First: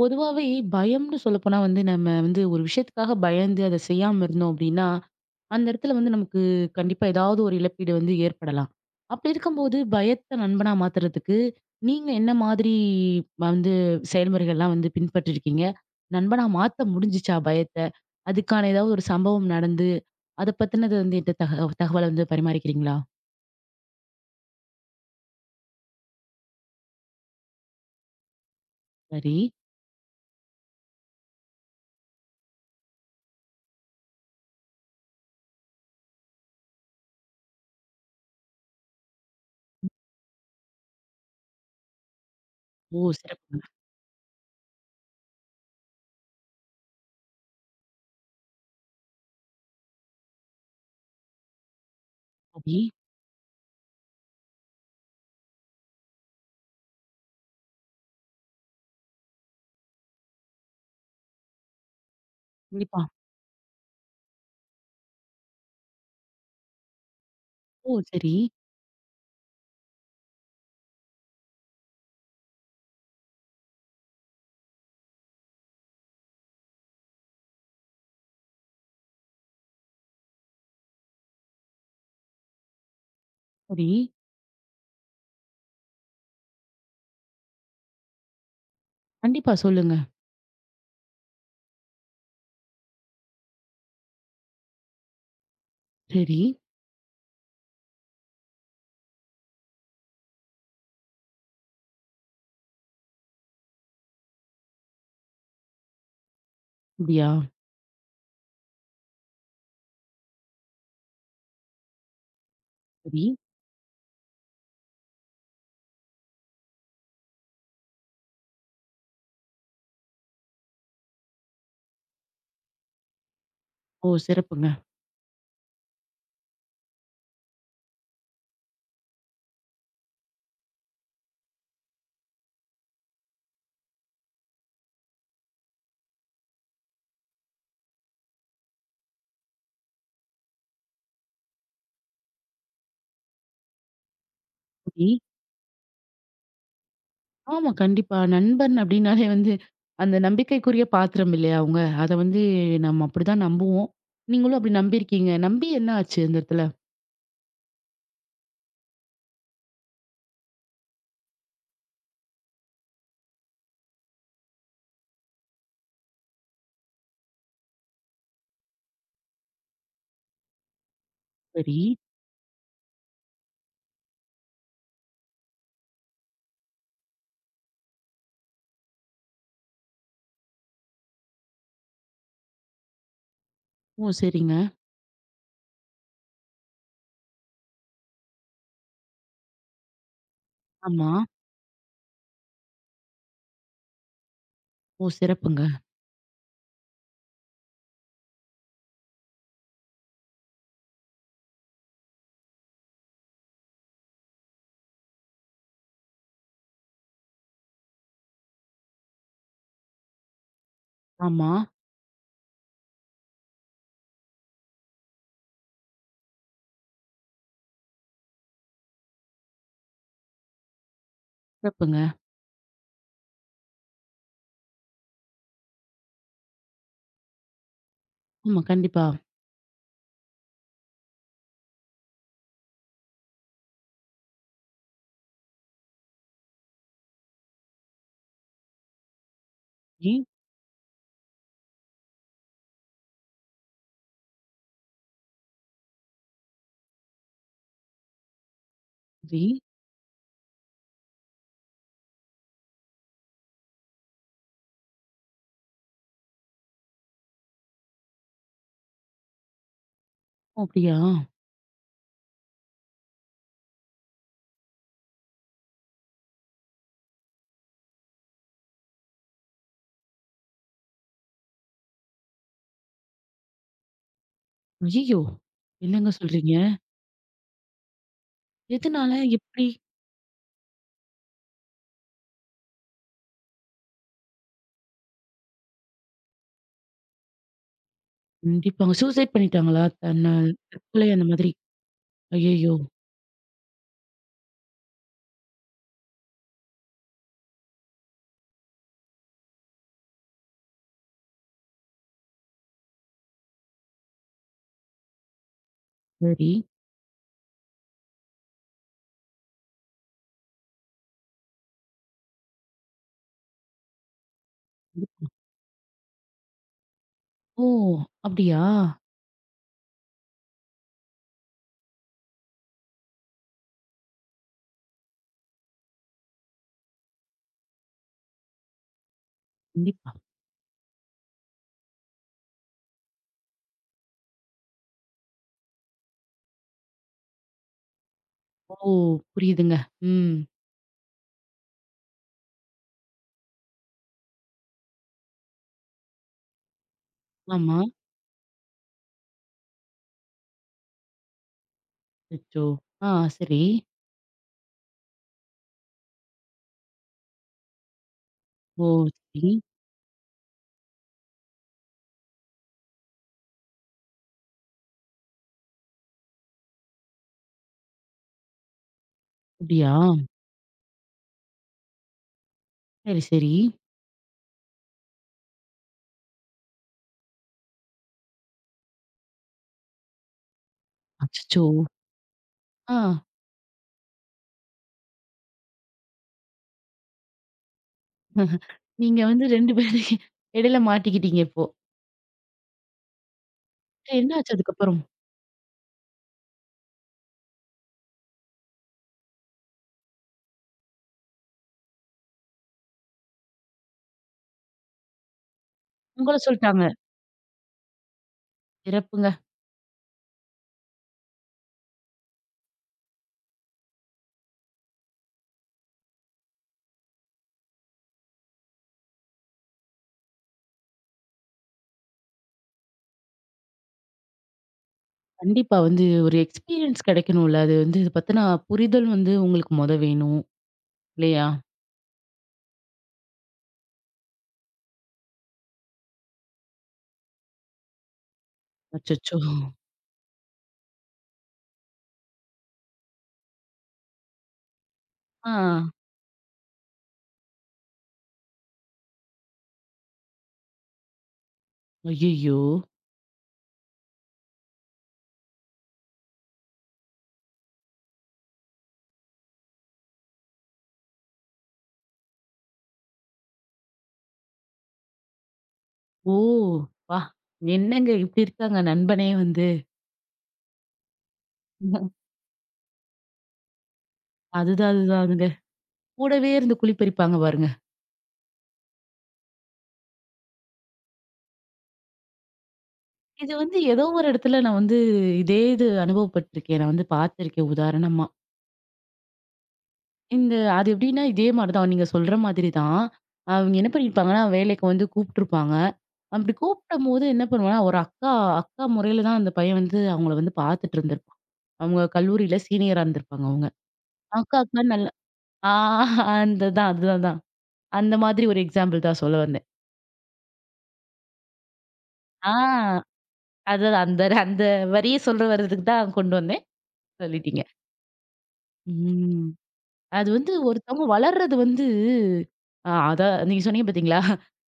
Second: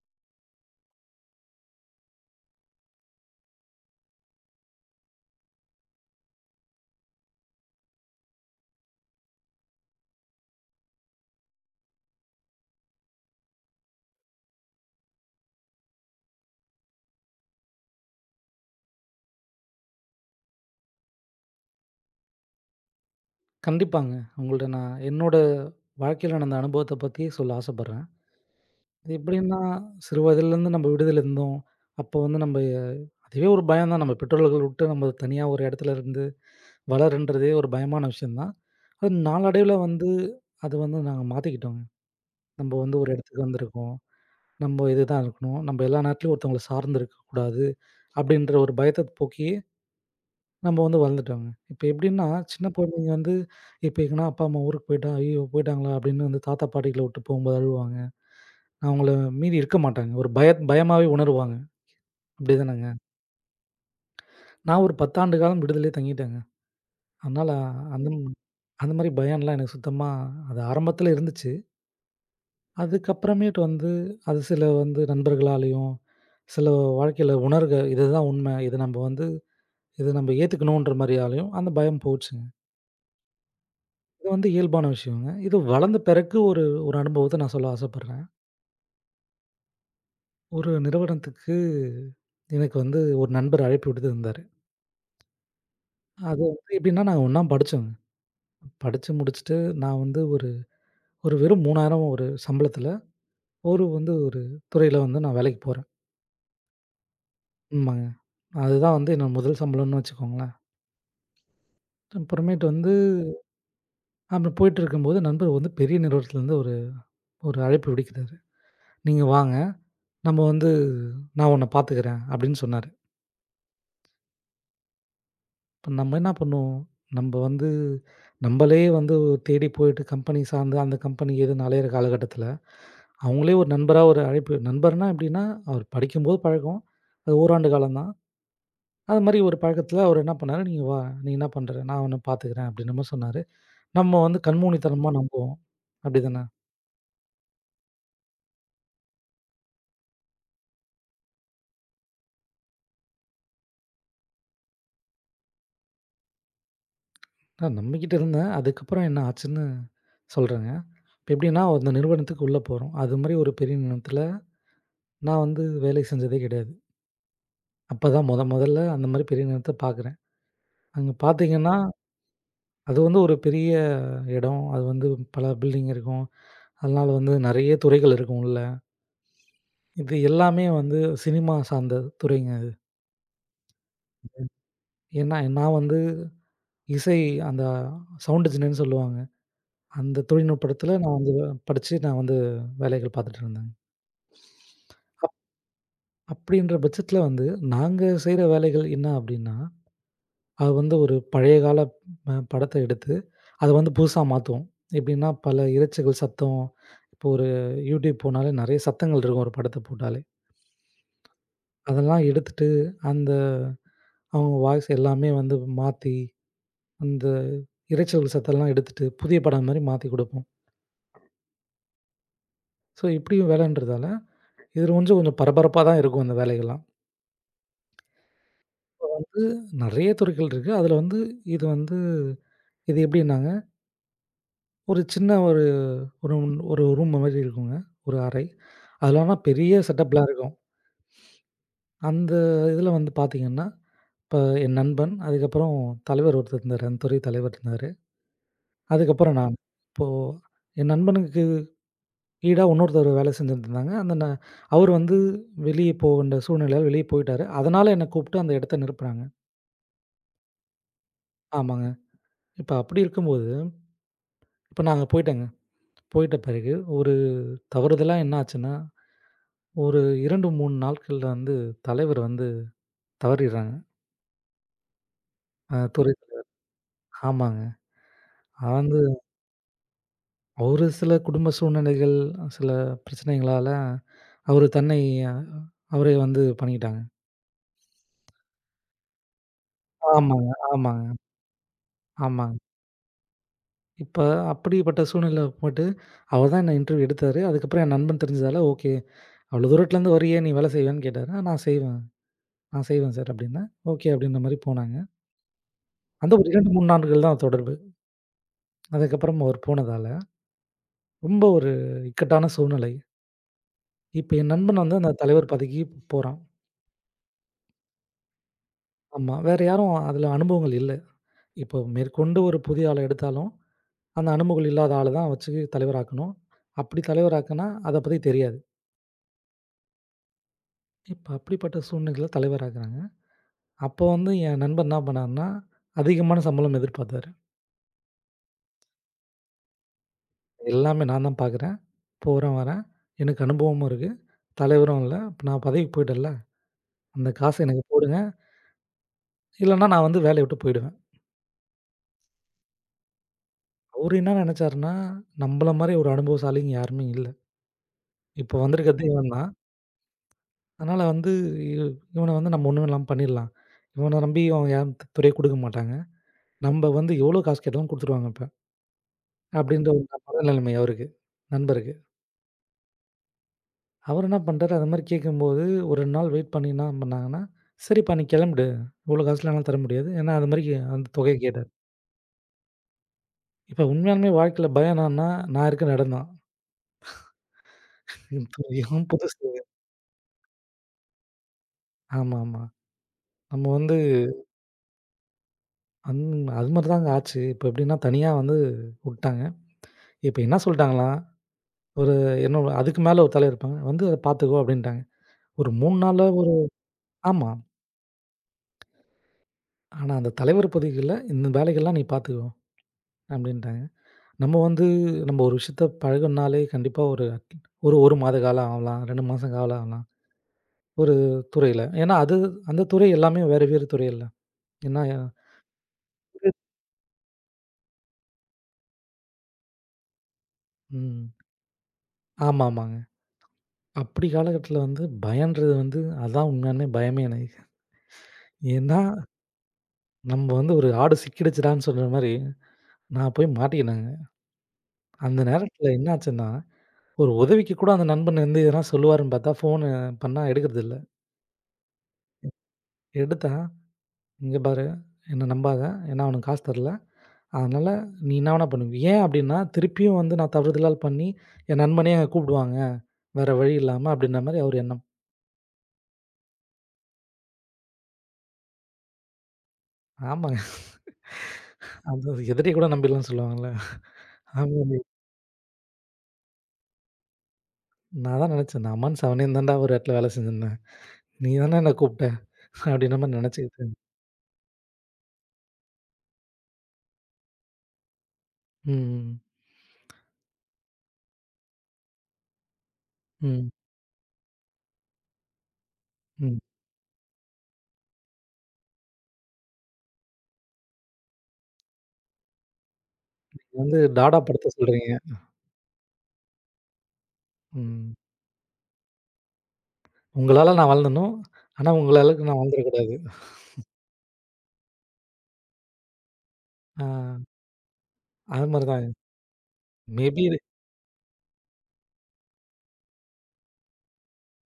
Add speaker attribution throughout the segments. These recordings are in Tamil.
Speaker 1: பொதுவாவே பயம்ன்னு சொல்லப்போனா வந்து, நம்ம வந்து ஒரு விஷயத்துக்காக பயந்து அத செய்யாம இருந்தோம் அப்டின்னா, அந்த இடத்துல வந்து நமக்கு கண்டிப்பா ஏதாவது ஒரு இழப்பீடு வந்து ஏற்படலாம். அப்படி இருக்கும்போது பயத்த நண்பனா மாத்துறதுக்கு, நீங்க என்ன மாதிரி வந்து செயல்முறைகள்லாம் வந்து பின்பற்றிருக்கீங்க? நண்பனா மாத்த முடிஞ்சுச்சா பயத்த? அதுக்கான ஏதாவது ஒரு சம்பவம் நடந்து, அத பத்தினது வந்து என்ட்ட தகவல வந்து பரிமாறிக்கிறீங்களா?
Speaker 2: கண்டிப்பாங்க. உங்கள்ட்ட நான் என்னோட வாழ்க்கையில நடந்த அனுபவத்த பத்தி சொல்ல ஆசைப்படுறேன். அது
Speaker 1: சரி.
Speaker 2: எப்படின்னா, சிறு வயதிலேருந்து நம்ம விடுதியில இருந்தோம். அப்போ வந்து நம்ம அதுவே ஒரு பயம் தான். நம்ம பெற்றோர்கள் விட்டு நம்ம தனியா ஒரு இடத்துல இருந்து வளர்ன்றதே ஒரு பயமான விஷயம் தான். அது நாளடைவில வந்து அது வந்து நாங்க மாத்திக்கிட்டோங்க. நம்ம வந்து
Speaker 1: ஓ!
Speaker 2: ஒரு இடத்துக்கு
Speaker 1: சிறப்புங்க.
Speaker 2: வந்திருக்கோம். நம்ம இதுதான் இருக்கணும். நம்ம எல்லா நேரத்துலயும் ஒருத்தவங்கள சார்ந்து இருக்கக்கூடாது. அப்படின்ற ஒரு பயத்த போக்கி நம்ம வந்து வளர்ந்துட்டோங்க. இப்ப எப்படின்னா, சின்ன
Speaker 1: சரி.
Speaker 2: குழந்தைங்க வந்து இப்ப எங்கன்னா அப்பா, அம்மா ஊருக்கு போயிட்டா, "ஐயய்யோ! போயிட்டாங்களா?" அப்படின்னு வந்து தாத்தா, பாட்டிகள விட்டு போம்போது அழுவாங்க. அவங்கள மீறி இருக்க மாட்டாங்க. ஒரு பயமாவே உணருவாங்க. அப்படிதானங்க.
Speaker 1: கண்டிப்பா.
Speaker 2: நான் ஒரு 10 ஆண்டு காலம் விடுதலையே தங்கிட்டேங்க. அதனால
Speaker 1: ஓ!
Speaker 2: அந்த ம்
Speaker 1: சரி,
Speaker 2: அந்த மாரி பயம்லாம் எனக்கு சுத்தமா அது ஆரம்பத்துல இருந்துச்சு. அதுக்கப்புறமேட்டு வந்து அது சில வந்து நண்பர்களாலயும், சில வாழ்க்கையில உணர்க இதுதான் உண்மை. இத நம்ம வந்து இத நம்ம ஏத்துக்கணுன்ற மாரியாலயும் அந்த பயம் போச்சுங்க.
Speaker 1: சரி.
Speaker 2: இது வந்து இயல்பான விஷயங்க. இது வளர்ந்த பிறகு ஒரு ஒரு அனுபவத்த நான் சொல்ல ஆசைப்படுறேன்.
Speaker 1: கண்டிப்பா சொல்லுங்க.
Speaker 2: ஒரு நிறுவனத்துக்கு எனக்கு வந்து ஒரு நண்பர் அழைப்பு விடுத்திருந்தாரு.
Speaker 1: சரி.
Speaker 2: அது வந்து எப்படின்னா நாங்க ஒண்ணா படிச்சோங்க. படிச்சு முடிச்சுட்டு நான் வந்து ஒரு ஒரு வெறும் 3,000 ஒரு சம்பளத்தில ஒரு வந்து ஒரு துறையில வந்து நான் வேலைக்கு போறேன்.
Speaker 1: அப்படியா?
Speaker 2: ஆமாங்க. அதுதான் வந்து என்னோட முதல் சம்பளம்னு வச்சுக்கோங்களேன். அப்புறமேட்டு வந்து
Speaker 1: சரி.
Speaker 2: அப்படி போயிட்டு இருக்கும்போது நண்பர் வந்து பெரிய நிறுவனத்திலருந்து ஒரு ஒரு அழைப்பு விடுக்கிறாரு. "நீங்க வாங்க. நம்ம வந்து நான் உன்ன பார்த்துக்கிறேன்" அப்படின்னு சொன்னாரு.
Speaker 1: ஓ! சிறப்புங்க.
Speaker 2: இப்ப நம்ம என்ன பண்ணுவோம்? நம்ப வந்து நம்பளே வந்து தேடி போயிட்டு கம்பெனி சார்ந்து, அந்த கம்பெனி ஏதுன்னு அலையிற காலகட்டத்தில, அவங்களே ஒரு நண்பரா ஒரு அழைப்பு நண்பர்னா எப்படின்னா, அவர் படிக்கும்போது பழக்கம். அது ஓராண்டு காலம் தான். அது மாரி ஒரு பழக்கத்தில அவர் என்ன பண்ணாரு, "நீங்க வா, நீ என்ன பண்ற? நான் உன்ன பார்த்துக்கிறேன்" அப்படின்ற மாரி சொன்னாரு. நம்ம வந்து
Speaker 1: சரி.
Speaker 2: கண்மூடித்தனமா நம்புவோம். அப்படிதானே?
Speaker 1: ஆமா, கண்டிப்பா. நண்பன் அப்டின்னாலே வந்து, அந்த நம்பிக்கைக்குரிய பாத்திரம் இல்லையா அவங்க? அத வந்து நம்ம அப்படிதான் நம்புவோம். நீங்களும் அப்படி நம்பியிருக்கீங்க. நம்பி என்ன ஆச்சு அந்த இடத்துல?
Speaker 2: நான் நம்பிக்கிட்டு இருந்தேன். அதுக்கப்புறம் என்ன ஆச்சுன்னு சொல்றேங்க. இப்ப எப்படின்னா, அந்த நிறுவனத்துக்கு உள்ள போறோம். அது மாரி ஒரு பெரிய நிறுவனத்தில நான் வந்து வேலை செஞ்சதே கிடையாது. அப்பதான் மொதல்ல அந்த மாரி பெரிய நிலத்த பார்க்குறேன். அங்க பார்த்தீங்கன்னா,
Speaker 1: சரி.
Speaker 2: அது வந்து ஒரு பெரிய இடம். அது வந்து பல பில்டிங் இருக்கும். அதனால வந்து நெறைய துறைகள் இருக்கும் உள்ள. இது எல்லாமே வந்து சினிமா சார்ந்த துறைங்க.
Speaker 1: ஓ! சரிங்க.
Speaker 2: ஏன்னா, நான் வந்து இசை அந்த சவுண்ட் இன்ஜினியர்ன்னு சொல்லுவாங்க. அந்த தொழில்நுட்பத்துல
Speaker 1: ஆமா.
Speaker 2: நான் வந்து படிச்சு நான் வந்து வேலைகள் பார்த்துட்டு இருந்தேன்.
Speaker 1: ஓ! சிறப்புங்க.
Speaker 2: அப்படின்ற பட்சத்துல வந்து நாங்க செய்ற வேலைகள் என்ன அப்படின்னா அது வந்து ஒரு பழைய கால அ படத்த எடுத்து, அத வந்து புதுசா மாத்துவோம். எப்படின்னா, பல இரைச்சைகள் சத்தம், இப்போ ஒரு யூடியூப் போனாலே நெறைய சத்தங்கள் இருக்கும் ஒரு படத்த போட்டாலே.
Speaker 1: ஆமா.
Speaker 2: அதெல்லாம் எடுத்துட்டு, அந்த அவங்க வாய்ஸ் எல்லாமே வந்து மாத்தி, அந்த இரைச்சல் சத்தம்லாம் எடுத்துட்டு, புதிய படம் மாரி மாத்தி குடுப்போம்.
Speaker 1: சிறப்புங்க.
Speaker 2: ஸோ இப்படியும் வேலைன்றதால, இது கொஞ்சம் கொஞ்சம் பரபரப்பா தான் இருக்கும் அந்த வேலைகள்லாம்.
Speaker 1: ஆமா, கண்டிப்பா.
Speaker 2: இது நெறைய துறைகள் இருக்கு. அதுல வந்து இது வந்து இது எப்படின்னாங்க, ஒரு சின்ன ஒரு ஒரு ஒரு ரூம் மாரி இருக்குங்க. ஒரு அறை. அதுல ஆனா பெரிய
Speaker 1: சரி,
Speaker 2: செட்டப்லாம் இருக்கும். அந்த இதுல வந்து பாத்தீங்கன்னா, இப்ப என் நண்பன், அதுக்கப்புறம் தலைவர் ஒருத்தர் இருந்தாரு. அந்த துறை தலைவர் இருந்தாரு. அதுக்கப்புறம்
Speaker 1: சரி.
Speaker 2: நான். இப்போ என் நண்பனுக்கு ஈடா இன்னொருத்தர் வேலை செஞ்சுட்டு இருந்தாங்க. அந்த ந அவரு வந்து வெளிய போ வேண்ட சூழ்நிலையால வெளிய போயிட்டாரு. அதனால என்ன கூப்ட்டு அந்த இடத்த நிரப்புனாங்க.
Speaker 1: ஓ! அப்படியா?
Speaker 2: ஆமாங்க. இப்ப அப்படி இருக்கும்போது, இப்ப நாங்க போயிட்டோங்க. போயிட்ட பிறகு ஒரு தவறுதலா என்ன ஆச்சுன்னா, ஒரு 2, 3 நாட்கள்ல வந்து தலைவர் வந்து தவறிடுறாங்க.
Speaker 1: ஐயய்யோ!
Speaker 2: அ
Speaker 1: என்னங்க
Speaker 2: துறை
Speaker 1: சொல்றீங்க?
Speaker 2: ஆமாங்க. வந்து
Speaker 1: எதனால? எப்படி?
Speaker 2: ஒரு சில குடும்ப சூழ்நிலைகள், சில பிரச்சனைகளால அவரு தன்னை அவரே வந்து பண்ணிக்கிட்டாங்க.
Speaker 1: கண்டிப்பாங்க. சூசைட் பண்ணிட்டாங்களா?
Speaker 2: ஆமாங்க, ஆமாங்க,
Speaker 1: தற்கொலை அந்த மாதிரி.
Speaker 2: ஆமாங்க.
Speaker 1: ஐயய்யோ!
Speaker 2: இப்ப அப்படிப்பட்ட சூழ்நிலையில போயிட்டு, அவர் தான் என்ன இன்டர்வியூ எடுத்தாரு. அதுக்கப்புறம் என் நண்பன் தெரிஞ்சதால, "ஓகே, அவ்வளோ தூரத்துலருந்து வரியே, நீ வேலை செய்வியான்னு?" கேட்டாரு. "ஆ நான் செய்வேன். நான் செய்வேன் சார்" அப்படின்னேன். ஓகே அப்படின்ற மாரி போனாங்க. அந்த ஒரு
Speaker 1: சரி.
Speaker 2: 2, 3 நாட்கள் தான் தொடர்பு. அதுக்கப்புறம் அவர் போனதால, ரொம்ப ஒரு இக்கட்டான சூழ்நிலை. இப்ப என் நண்பன் வந்து அந்த தலைவர் பதவிக்கு போறான்.
Speaker 1: ஓ! அப்படியா?
Speaker 2: ஆமா. வேற யாரும் அதுல அனுபவங்கள் இல்ல. இப்போ மேற்கொண்டு ஒரு புதிய ஆள எடுத்தாலும், அந்த அனுபவங்கள் இல்லாத ஆள தான் வச்சு தலைவராக்கணும். அப்படி தலைவராக்குனா, அத பத்தி தெரியாது.
Speaker 1: கண்டிப்பா.
Speaker 2: இப்ப அப்படிப்பட்ட சூழ்நிலையில தலைவராக்குறாங்க. அப்போ வந்து என் நண்பர் என்ன பண்ணாருன்னா, அதிகமான சம்பளம் எதிர்பார்த்தாரு.
Speaker 1: ஓ! புரியுதுங்க. ம்.
Speaker 2: எல்லாமே நான் தான் பார்க்குறேன், போறேன், வரேன். எனக்கு அனுபவமும் இருக்கு. தலைவரும் இல்ல. இப்ப நான் பதவிக்கு போயிட்டேன்ல, அந்த காச
Speaker 1: ஆமா.
Speaker 2: எனக்கு போடுங்க. இல்லன்னா நான் வந்து வேலைய விட்டு போயிடுவேன்.
Speaker 1: அச்சச்சோ! ஆ சரி.
Speaker 2: அவரு என்ன நெனச்சாருன்னா, நம்பள மாரி ஒரு அனுபவசாலிங்க யாருமே இல்ல. இப்போ
Speaker 1: ஓ!
Speaker 2: வந்திருக்கிறது இவன் தான்.
Speaker 1: சரி.
Speaker 2: அதனால வந்து இவ இவன வந்து நம்ம ஒண்ணும் இல்லாம பண்ணிடலாம். இவன நம்பி அவங்க யாரும் துறைய குடுக்க மாட்டாங்க. நம்ப வந்து எவ்ளோ காசு கேட்டாலும் குடுத்துருவாங்க இப்ப. அப்படின்ற
Speaker 1: அப்படியா?
Speaker 2: ஒரு மனநிலைமை அவருக்கு, நண்பருக்கு.
Speaker 1: சரி, சரி.
Speaker 2: அவர் என்ன பண்றாரு, அது மாரி கேட்கும்போது ஒரு 2 நாள் வெயிட் பண்ணி என்ன பண்ணாங்கன்னா, "சரிப்பா நீ கெளம்பிடு. இவ்ளோ காசுலாம் என்னால தர முடியாது." ஏன்னா அது மாரி அந்த தொகைய
Speaker 1: அச்சச்சோ!
Speaker 2: கேட்டாரு.
Speaker 1: ஆ
Speaker 2: இப்ப உண்மையாலுமே வாழ்க்கையில பயம் என்னன்னா, நான் இருக்கிற இடம் தான். துறையும்
Speaker 1: நீங்க வந்து
Speaker 2: புதுசு.
Speaker 1: 2 பேரு இடையில மாட்டிக்கிட்டீங்க இப்போ.
Speaker 2: ஆமாமா. நம்ம வந்து
Speaker 1: சரி என்ன ஆச்சு அதுக்கப்புறம்?
Speaker 2: அந் அது மாரி தாங்க ஆச்சு. இப்ப எப்படின்னா தனியா வந்து உட்டாங்க. இப்ப என்ன சொல்ட்டாங்களாம் ஒரு இன்னும் அதுக்கு மேல ஒரு தலைவர் இருப்பாங்க. வந்து அத பார்த்துக்கோ அப்படின்ட்டாங்க. ஒரு 3 நாளா
Speaker 1: உங்கள
Speaker 2: ஒரு
Speaker 1: சொல்ட்டாங்க.
Speaker 2: ஆமா.
Speaker 1: சிறப்புங்க.
Speaker 2: ஆனா அந்த தலைவர் பதவிகள்ல இந்த வேலைகள்லாம் நீ பார்த்துக்கோ அப்படின்ட்டாங்க. நம்ம வந்து நம்ம ஒரு விஷயத்த பழகுனாலே கண்டிப்பா ஒரு ஒரு 1 மாத காலம் ஆகலாம். 2 மாசம் காலம் ஆகலாம். ஒரு துறையில. ஏன்னா அது அந்த துறை எல்லாமே வேறு வேறு துறை இல்ல. ஏன்னா
Speaker 1: கண்டிப்பா வந்து ஒரு எக்ஸ்பீரியன்ஸ் கிடைக்கணும்ல. அது வந்து இது பத்தின புரிதல் வந்து உங்களுக்கு மொத வேணும்.
Speaker 2: ம்.
Speaker 1: இல்லையா?
Speaker 2: ஆமாமாங்க. அப்படி காலகட்டத்தில வந்து பயம்ன்றது வந்து அதான் உண்மையாலுமே பயமே எனக்கு. ஏன்னா
Speaker 1: அச்சச்சோ!
Speaker 2: நம்ம வந்து ஒரு ஆடு சிக்கிடுச்சுடான்னு சொல்ற மாரி நான் போய் மாட்டிக்கினேங்க. அந்த
Speaker 1: ஆ.
Speaker 2: நேரத்தில என்ன ஆச்சுன்னா ஒரு உதவிக்கு கூட அந்த நண்பன் வந்து எதனா சொல்லுவாருன்னு பார்த்தா, ஃபோனு பண்ணா எடுக்கறதில்ல.
Speaker 1: ஐயய்யோ!
Speaker 2: எடுத்தா, "இங்க பாரு, என்ன நம்பாத. ஏன்னா அவனுக்கு காசு தரல. அதனால நீ என்ன வேணா பண்ணுவ." ஏன் அப்டின்னா, திருப்பியும் வந்து நான் தவறுதலால் பண்ணி, என் நண்பனே கூப்பிடுவாங்க. வேற வழி இல்லாம அப்டின்ற மாரி அவரு எண்ணம்.
Speaker 1: ஓ! அப்பா! என்னங்க இப்படி இருக்காங்க நண்பனே வந்து.
Speaker 2: ஆமாங்க. அது எதிரிய கூட நம்பிடலாம்னு சொல்லுவாங்கல்ல.
Speaker 1: அதுதான்
Speaker 2: ஆமாங்க.
Speaker 1: அதுதான் அதுங்க. கூடவே இருந்து குழி பறிப்பாங்க பாருங்க.
Speaker 2: நான் தான் நெனச்சேன். நான் அம்மான்னு செவனேன்னு தான்டா ஒரு இடத்துல வேல செஞ்சிருந்தேன். நீ தானே என்ன கூப்ட்ட? அப்டின்ற மாரி
Speaker 1: இது வந்து
Speaker 2: நெனச்சுக்கிட்டேன்.
Speaker 1: ஏதோ ஒரு இடத்துல நான் வந்து இதே அனுபவப்பட்டுருக்கேன். நான் வந்து பார்த்துருக்கேன் உதாரணமா.
Speaker 2: ம்,
Speaker 1: இந்த அது எப்படின்னா இதே மாரி தான் நீங்க சொல்ற மாதிரி தான்.
Speaker 2: ம், ம்,
Speaker 1: அவங்க என்ன பண்ணியிருப்பாங்கன்னா, வேலைக்கு வந்து கூப்ட்டுருப்பாங்க. அப்படி
Speaker 2: ம்.
Speaker 1: கூப்பிடும்போது என்ன பண்ணுவேன்னா, ஒரு அக்கா அக்கா முறையில தான் அந்த பையன் வந்து அவங்கள வந்து பார்த்துட்டு இருந்திருப்பான். அவங்க கல்லூரியில சீனியரா இருந்திருப்பாங்க அவங்க.
Speaker 2: வந்து டாடா
Speaker 1: அக்கா
Speaker 2: படத்த
Speaker 1: அக்கா
Speaker 2: சொல்றீங்க.
Speaker 1: நல்லா ஆ அந்த தான் அதுதான்.
Speaker 2: ம்.
Speaker 1: அந்த மாதிரி ஒரு எக்ஸாம்பிள் தான் சொல்ல வந்தேன்.
Speaker 2: உங்களால நான் வாழணும். ஆனா, உங்க அளவுக்கு
Speaker 1: ஆ
Speaker 2: நான் வாழ்ந்துறக்கூடாது.
Speaker 1: அதான் அந்த அந்த வரிய சொல்ல வர்றதுக்கு தான் கொண்டு வந்தேன்.
Speaker 2: ஆ
Speaker 1: சொல்லிட்டீங்க.
Speaker 2: அது மாரி தான்.
Speaker 1: ம். அது
Speaker 2: மேபி
Speaker 1: வந்து
Speaker 2: இது
Speaker 1: ஒருத்தவங்க வளர்றது வந்து அதான் நீங்க சொன்னீங்க பார்த்தீங்களா?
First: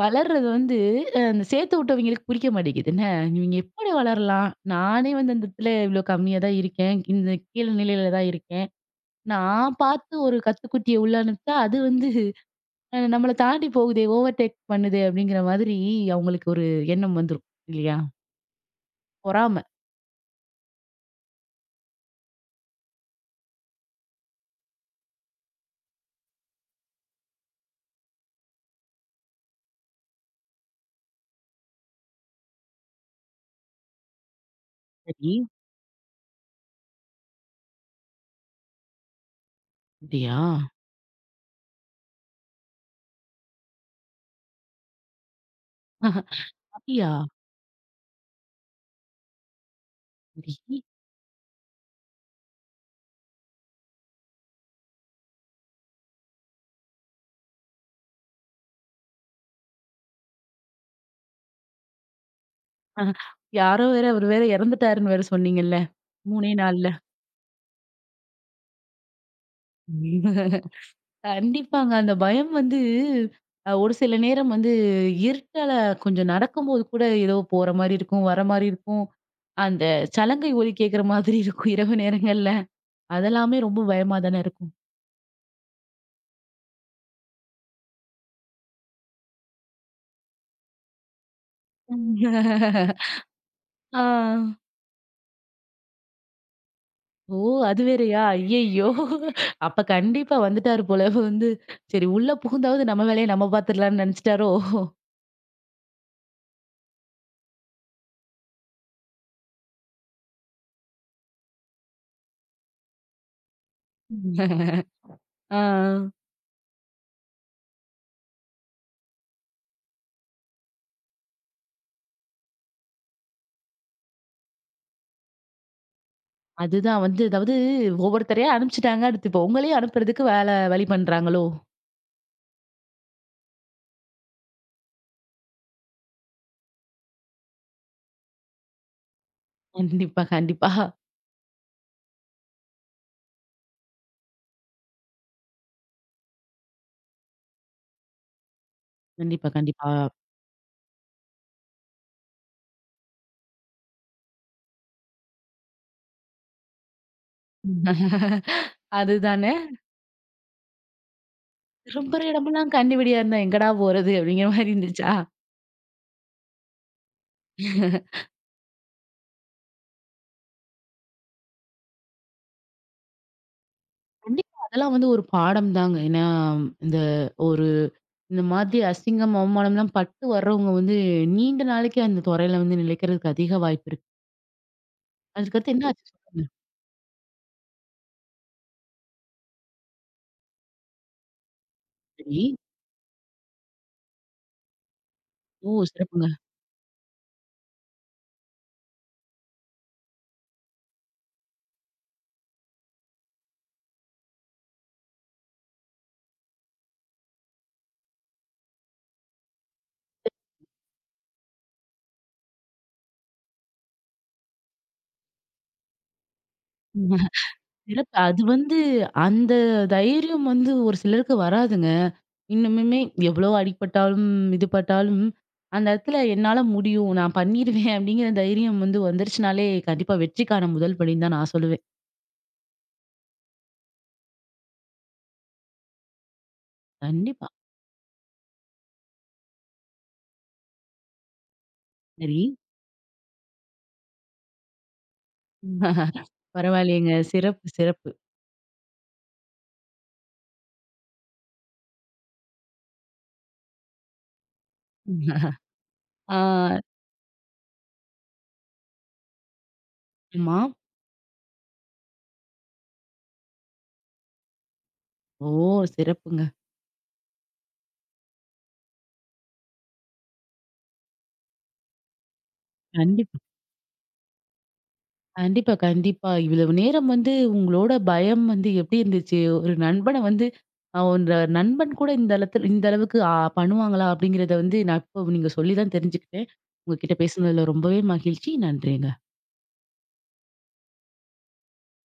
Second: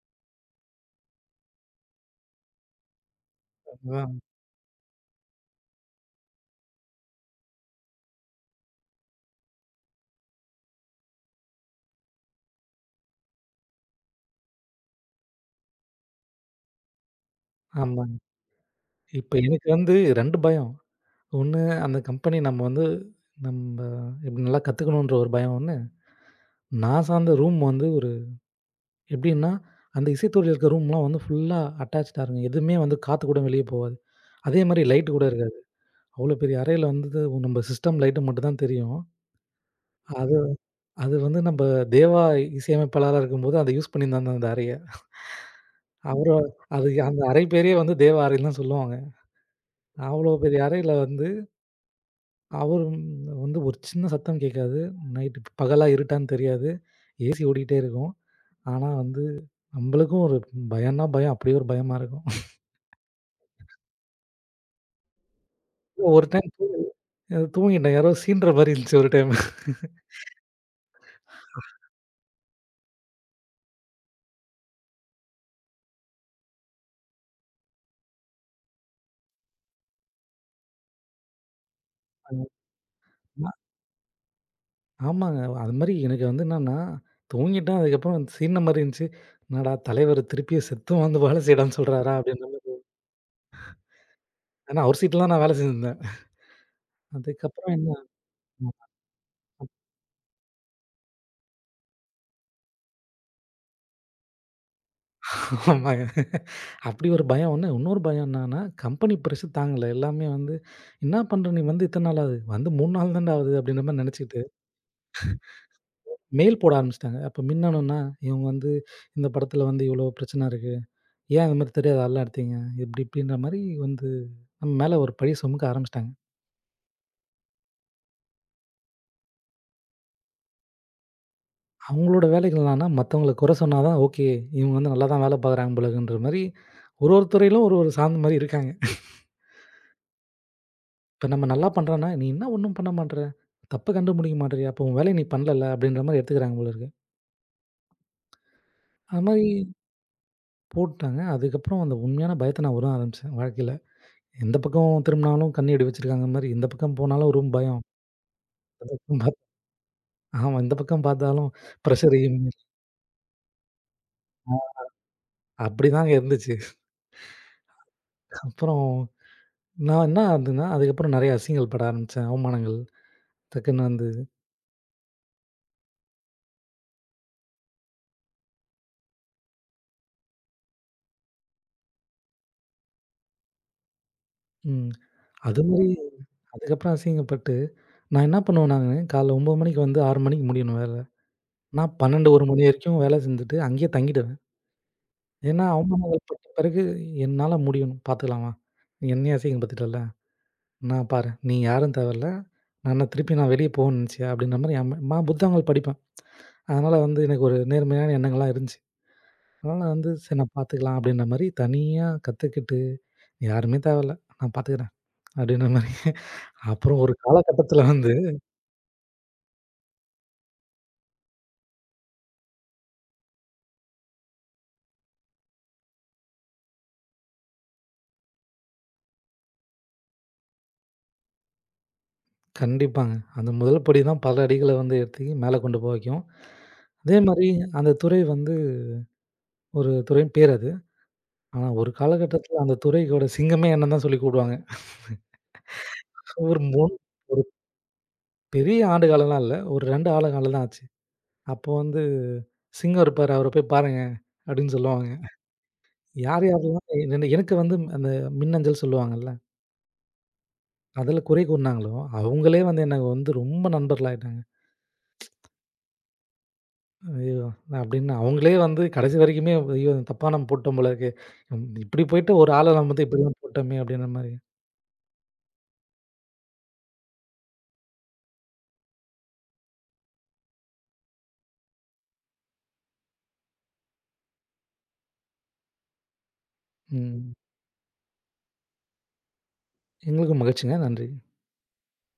Speaker 1: வளர்றது வந்து அந்த சேர்த்து விட்டவங்களுக்கு புடிக்க மாட்டேங்குது என்ன? இவங்க எப்படி
Speaker 2: அதான்.
Speaker 1: வளரலாம்? நானே வந்து அந்த இடத்துல இவ்ளோ கம்மியா தான் இருக்கேன். இந்த கீழ நிலையில தான் இருக்கேன். நான் பார்த்து ஒரு கத்துக்குட்டிய உள்ள அனுப்பிச்சா, அது வந்து நம்மள தாண்டி போகுதே, ஓவர்டேக் பண்ணுதே அப்படிங்கிற மாதிரி அவங்களுக்கு ஒரு எண்ணம் வந்துரும். இல்லையா?
Speaker 2: ஆமாங்க. இப்ப
Speaker 1: பொறாம.
Speaker 2: எனக்கு வந்து 2 பயம். ஒண்ணு அந்த கம்பெனி நம்ம வந்து நம்ப எப்டி நல்லா கத்துக்கணுன்ற ஒரு பயம் ஒண்ணு. நான் சார்ந்த ரூம் வந்து ஒரு எப்டின்னா, அந்த இசைத்துறையில இருக்க ரூம்லாம் வந்து ஃபுல்லா அட்டாச்டா இருக்கும். எதுவுமே வந்து காத்து கூட வெளிய போவாது. அதே மாரி லைட் கூட
Speaker 1: சரி.
Speaker 2: இருக்காது. அவ்ளோ பெரிய அறையில வந்து நம்ம சிஸ்டம் லைட் மட்டும் தான் தெரியும். அது
Speaker 1: அப்படியா?
Speaker 2: அது வந்து நம்ப தேவா இசையமைப்பாளரா இருக்கும்போது அத யூஸ் பண்ணியிருந்தாங்க அந்த அறைய. அவரு அது
Speaker 1: அப்படியா?
Speaker 2: அந்த அறை பேரே வந்து தேவ அறைன்னு தான் சொல்லுவாங்க. அவ்வளோ பெரிய அறையில வந்து அவரு வந்து ஒரு சின்ன சத்தம் கேட்காது. நைட்டு பகலா இருட்டான்னு தெரியாது. ஏசி ஓடிட்டே இருக்கும். ஆனா வந்து நம்மளுக்கும் ஒரு பயம்னா பயம். அப்படியே ஒரு பயமா இருக்கும்.
Speaker 1: அஹ. யாரோ வேற அவரு வேற இறந்துட்டாருன்னு வேற சொன்னீங்கல்ல.
Speaker 2: ஒரு டைம்
Speaker 1: 3 நாள்ல.
Speaker 2: தூங்கிட்டேன். யாரோ சீண்ட்ற மாரி இருந்துச்சு ஒரு டைம்.
Speaker 1: கண்டிப்பாங்க. அந்த பயம் வந்து ஒரு சில நேரம் வந்து இருட்டால கொஞ்சம் நடக்கும்போது கூட ஏதோ போற மாரி இருக்கும், வர மாரி இருக்கும். அந்த சலங்கை ஒலி கேட்கிற மாதிரி இருக்கும் இரவு நேரங்கள்ல.
Speaker 2: ஆமா.
Speaker 1: அதெல்லாமே ரொம்ப பயமா தானே இருக்கும்.
Speaker 2: ஆமாங்க. அது மாரி எனக்கு வந்து என்னன்னா, தூங்கிட்டேன் அதுக்கப்புறம் சீண்ட்ன மாரி இருந்துச்சு. என்னடா தலைவர் திருப்பியும் செத்தும் வந்து வேலை செய்யடான்னு சொல்றாரா? அப்படின்ற மாரி.
Speaker 1: ஆ.
Speaker 2: ஏன்னா அவர் சீட்ல தான் நான் வேலை செஞ்சிருந்தேன்.
Speaker 1: ஓ!
Speaker 2: அதுக்கப்புறம்
Speaker 1: அது
Speaker 2: என்ன
Speaker 1: வேறயா? ஐயய்யோ! அப்ப கண்டிப்பா வந்துட்டாரு போல வந்து, சரி உள்ள புகுந்தாவது நம்ம வேலைய நம்ம பார்த்துடலாம்ன்னு நினைச்சுட்டாரோ?
Speaker 2: ஆமாங்க. அப்படி ஒரு பயம் ஒண்ணு. இன்னொரு பயம் என்னன்னா, கம்பெனி பிரஷர் தாங்கல. எல்லாமே வந்து, "என்னா பண்ற நீ வந்து இத்தன நாள் ஆகுது? வந்து 3 நாள் தான்டா ஆகுது." அப்படின்ற மாரி நெனச்சுக்கிட்டு,
Speaker 1: ஆ.
Speaker 2: மெயில் போட ஆரம்பிச்சுட்டாங்க. அப்ப மின்னணுன்னா, "இவங்க வந்து இந்த படத்துல வந்து இவ்வளோ பிரச்சனை இருக்கு. ஏன் அது மாரி தெரியாத ஆள்லாம் எடுத்தீங்க?" இப்படி இப்படின்ற மாரி வந்து நம்ம மேல ஒரு பழிய சுமக்க ஆரம்பிச்சுட்டாங்க.
Speaker 1: அதுதான் வந்து அதாவது ஒவ்வொருத்தரையா அனுப்பிச்சுட்டாங்க. அடுத்து இப்ப உங்களையும் அனுப்புறதுக்கு வேல வழி பண்றாங்களோ!
Speaker 2: அவங்களோட வேலைகள் என்னன்னா, மத்தவங்கள குறை சொன்னா தான், "ஓகே, இவங்க வந்து நல்லா தான் வேலை பாக்குறாங்க போலருக்குன்ற" மாரி ஒரு ஒரு துறையிலும் ஒரு ஒரு சாந்து மாரி இருக்காங்க.
Speaker 1: கண்டிப்பா, கண்டிப்பா.
Speaker 2: இப்ப நம்ம நல்லா பண்றோம்னா, "நீ என்ன ஒண்ணும் பண்ண மாட்ற? தப்ப கண்டுபிடிக்க மாட்றியா? அப்போ உன் வேலைய நீ பண்ணலல்ல." அப்படின்ற மாரி எடுத்துக்கிறாங்க போல இருக்கு. அது மாரி
Speaker 1: கண்டிப்பா, கண்டிப்பா.
Speaker 2: போட்டாங்க. அதுக்கப்புறம் அந்த உண்மையான பயத்த நான் உணர ஆரம்பிச்சேன் வாழ்க்கையில. எந்த பக்கம் திரும்பினாலும் கண்ணி வெடி வச்சிருக்காங்க மாரி, இந்த பக்கம் போனாலும் ஒரு பயம். இந்த பக்கம் பாத்
Speaker 1: அதுதானே.
Speaker 2: ஆமா, இந்த பக்கம் பார்த்தாலும் ப்ரெஷர்
Speaker 1: திரும்புற இடமெல்லாம் கண்ணி வெடியா இருந்தா எங்கடா போறது? அப்பிடிங்கிற மாரி இருந்துச்சா?
Speaker 2: அப்படிதாங்க இருந்துச்சு. அப்புறம் நான் என்ன ஆகுதுன்னா, அதுக்கப்புறம் நெறைய அசிங்கங்கள் பட ஆரம்பிச்சேன். அவமானங்கள் டக்குன்னு வந்து
Speaker 1: கண்டிப்பா. அதெல்லாம் வந்து ஒரு பாடம் தாங்க. ஏன்னா, இந்த ஒரு இந்த மாதிரி அசிங்கம், அவமானம்லாம் பட்டு வர்றவங்க வந்து நீண்ட நாளைக்கு அந்த துறையில வந்து நிலைக்கிறதுக்கு அதிக வாய்ப்பு இருக்கு.
Speaker 2: ம். அது
Speaker 1: அதுக்கடுத்து
Speaker 2: மாரி
Speaker 1: என்ன ஆச்சு சொல்லுங்க?
Speaker 2: அதுக்கப்புறம் அசிங்கப்பட்டு, நான் என்ன பண்ணுவேன் நானு, காலைல 9:00 மணிக்கு வந்து 6:00 மணிக்கு முடியணும் வேல. நான் 12,
Speaker 1: சரி.
Speaker 2: 1 மணி வரைக்கும் வேலை செஞ்சுட்டு அங்கேயே தங்கிடுவேன். ஏன்னா,
Speaker 1: ஓ!
Speaker 2: அவமானங்கள்
Speaker 1: சிறப்புங்க.
Speaker 2: பட்ட பிறகு என்னால முடியும் பார்த்துக்கலாமா? என்னையே அசிங்கப்படுத்திட்டல்ல. நான் பாரு நீ யாரும் தேவையில்ல. நான் என்ன திருப்பி நான் வெளிய போகணும்னு நெனச்சியா? அப்படின்ற மாரி என் நான் புத்தகங்கள் படிப்பேன். அதனால வந்து எனக்கு ஒரு நேர்மையான எண்ணங்கள்லாம் இருந்துச்சு. அதனால வந்து சரி நான் பார்த்துக்கலாம் அப்படின்ற மாரி தனியா கத்துக்கிட்டு யாருமே தேவையில்ல. நான் பார்த்துக்கிறேன் அப்படின்ற மாரி. அப்புறம் ஒரு காலகட்டத்தில வந்து
Speaker 1: சிறப்பு. அது வந்து அந்த தைரியம் வந்து ஒரு சிலருக்கு வராதுங்க. இன்னமுமே எவ்வளோ அடிபட்டாலும், இது பட்டாலும், அந்த இடத்துல என்னால முடியும். நான் பண்ணிருவேன் அப்படிங்கிற தைரியம் வந்து வந்துருச்சுனாலே, கண்டிப்பா வெற்றிக்கான முதல் படின்னு தான் நான் சொல்லுவேன்.
Speaker 2: கண்டிப்பாங்க. அந்த முதல் படி தான் பல அடிகள வந்து எடுத்து மேல கொண்டு போய் வைக்கும். அதே மாரி
Speaker 1: கண்டிப்பா.
Speaker 2: அந்த துறை வந்து ஒரு துறையின் பேர் அது. ஆனா ஒரு
Speaker 1: சரி.
Speaker 2: காலகட்டத்தில அந்த துறையோட சிங்கமே என்னன்னு தான் சொல்லி கூப்பிடுவாங்க. ஒரு 3
Speaker 1: பரவாயில்லையேங்க. சிறப்பு, சிறப்பு.
Speaker 2: பெரிய ஆண்டு காலம்லாம் இல்ல. ஒரு 2 ஆண்டு காலம் தான் ஆச்சு. அப்போ வந்து சிங்கம் இருப்பாரு, அவர போய் பாருங்க அப்படின்னு சொல்லுவாங்க.
Speaker 1: ஆ
Speaker 2: யார் யாரெல்லாம் எனக்கு வந்து அந்த மின்னஞ்சல் சொல்லுவாங்கல்ல,
Speaker 1: ஆமா.
Speaker 2: அதில குறை கூறினாங்களோ, அவங்களே வந்து எனக்கு வந்து ரொம்ப நண்பர்களாயிட்டாங்க.
Speaker 1: ஓ! சிறப்புங்க.
Speaker 2: ஐயோ! அப்படின்னு அவங்களே வந்து கடைசி வரைக்குமே ஐயோ! தப்பா நம்ம போட்டோம் போல இருக்கு. இப்படி போயிட்டு ஒரு ஆள நம்ம வந்து இப்படிலாம்
Speaker 1: கண்டிப்பா.
Speaker 2: போட்டோமே அப்படின்ற மாரி.
Speaker 1: கண்டிப்பா, கண்டிப்பா. இவ்வளவு நேரம் வந்து உங்களோட பயம் வந்து எப்படி இருந்துச்சு? ஒரு நண்பன வந்து அந்த நண்பன் கூட இந்த இந்த அளவுக்கு பண்ணுவாங்களா? அப்படிங்கிறத வந்து நான் இப்போ நீங்க சொல்லி தான் தெரிஞ்சுக்கிட்டேன். உங்க கிட்ட
Speaker 2: ம்.
Speaker 1: பேசுனதுல ரொம்பவே மகிழ்ச்சி. நன்றிங்க.
Speaker 2: எங்களுக்கும் மகிழ்ச்சிங்க. நன்றி.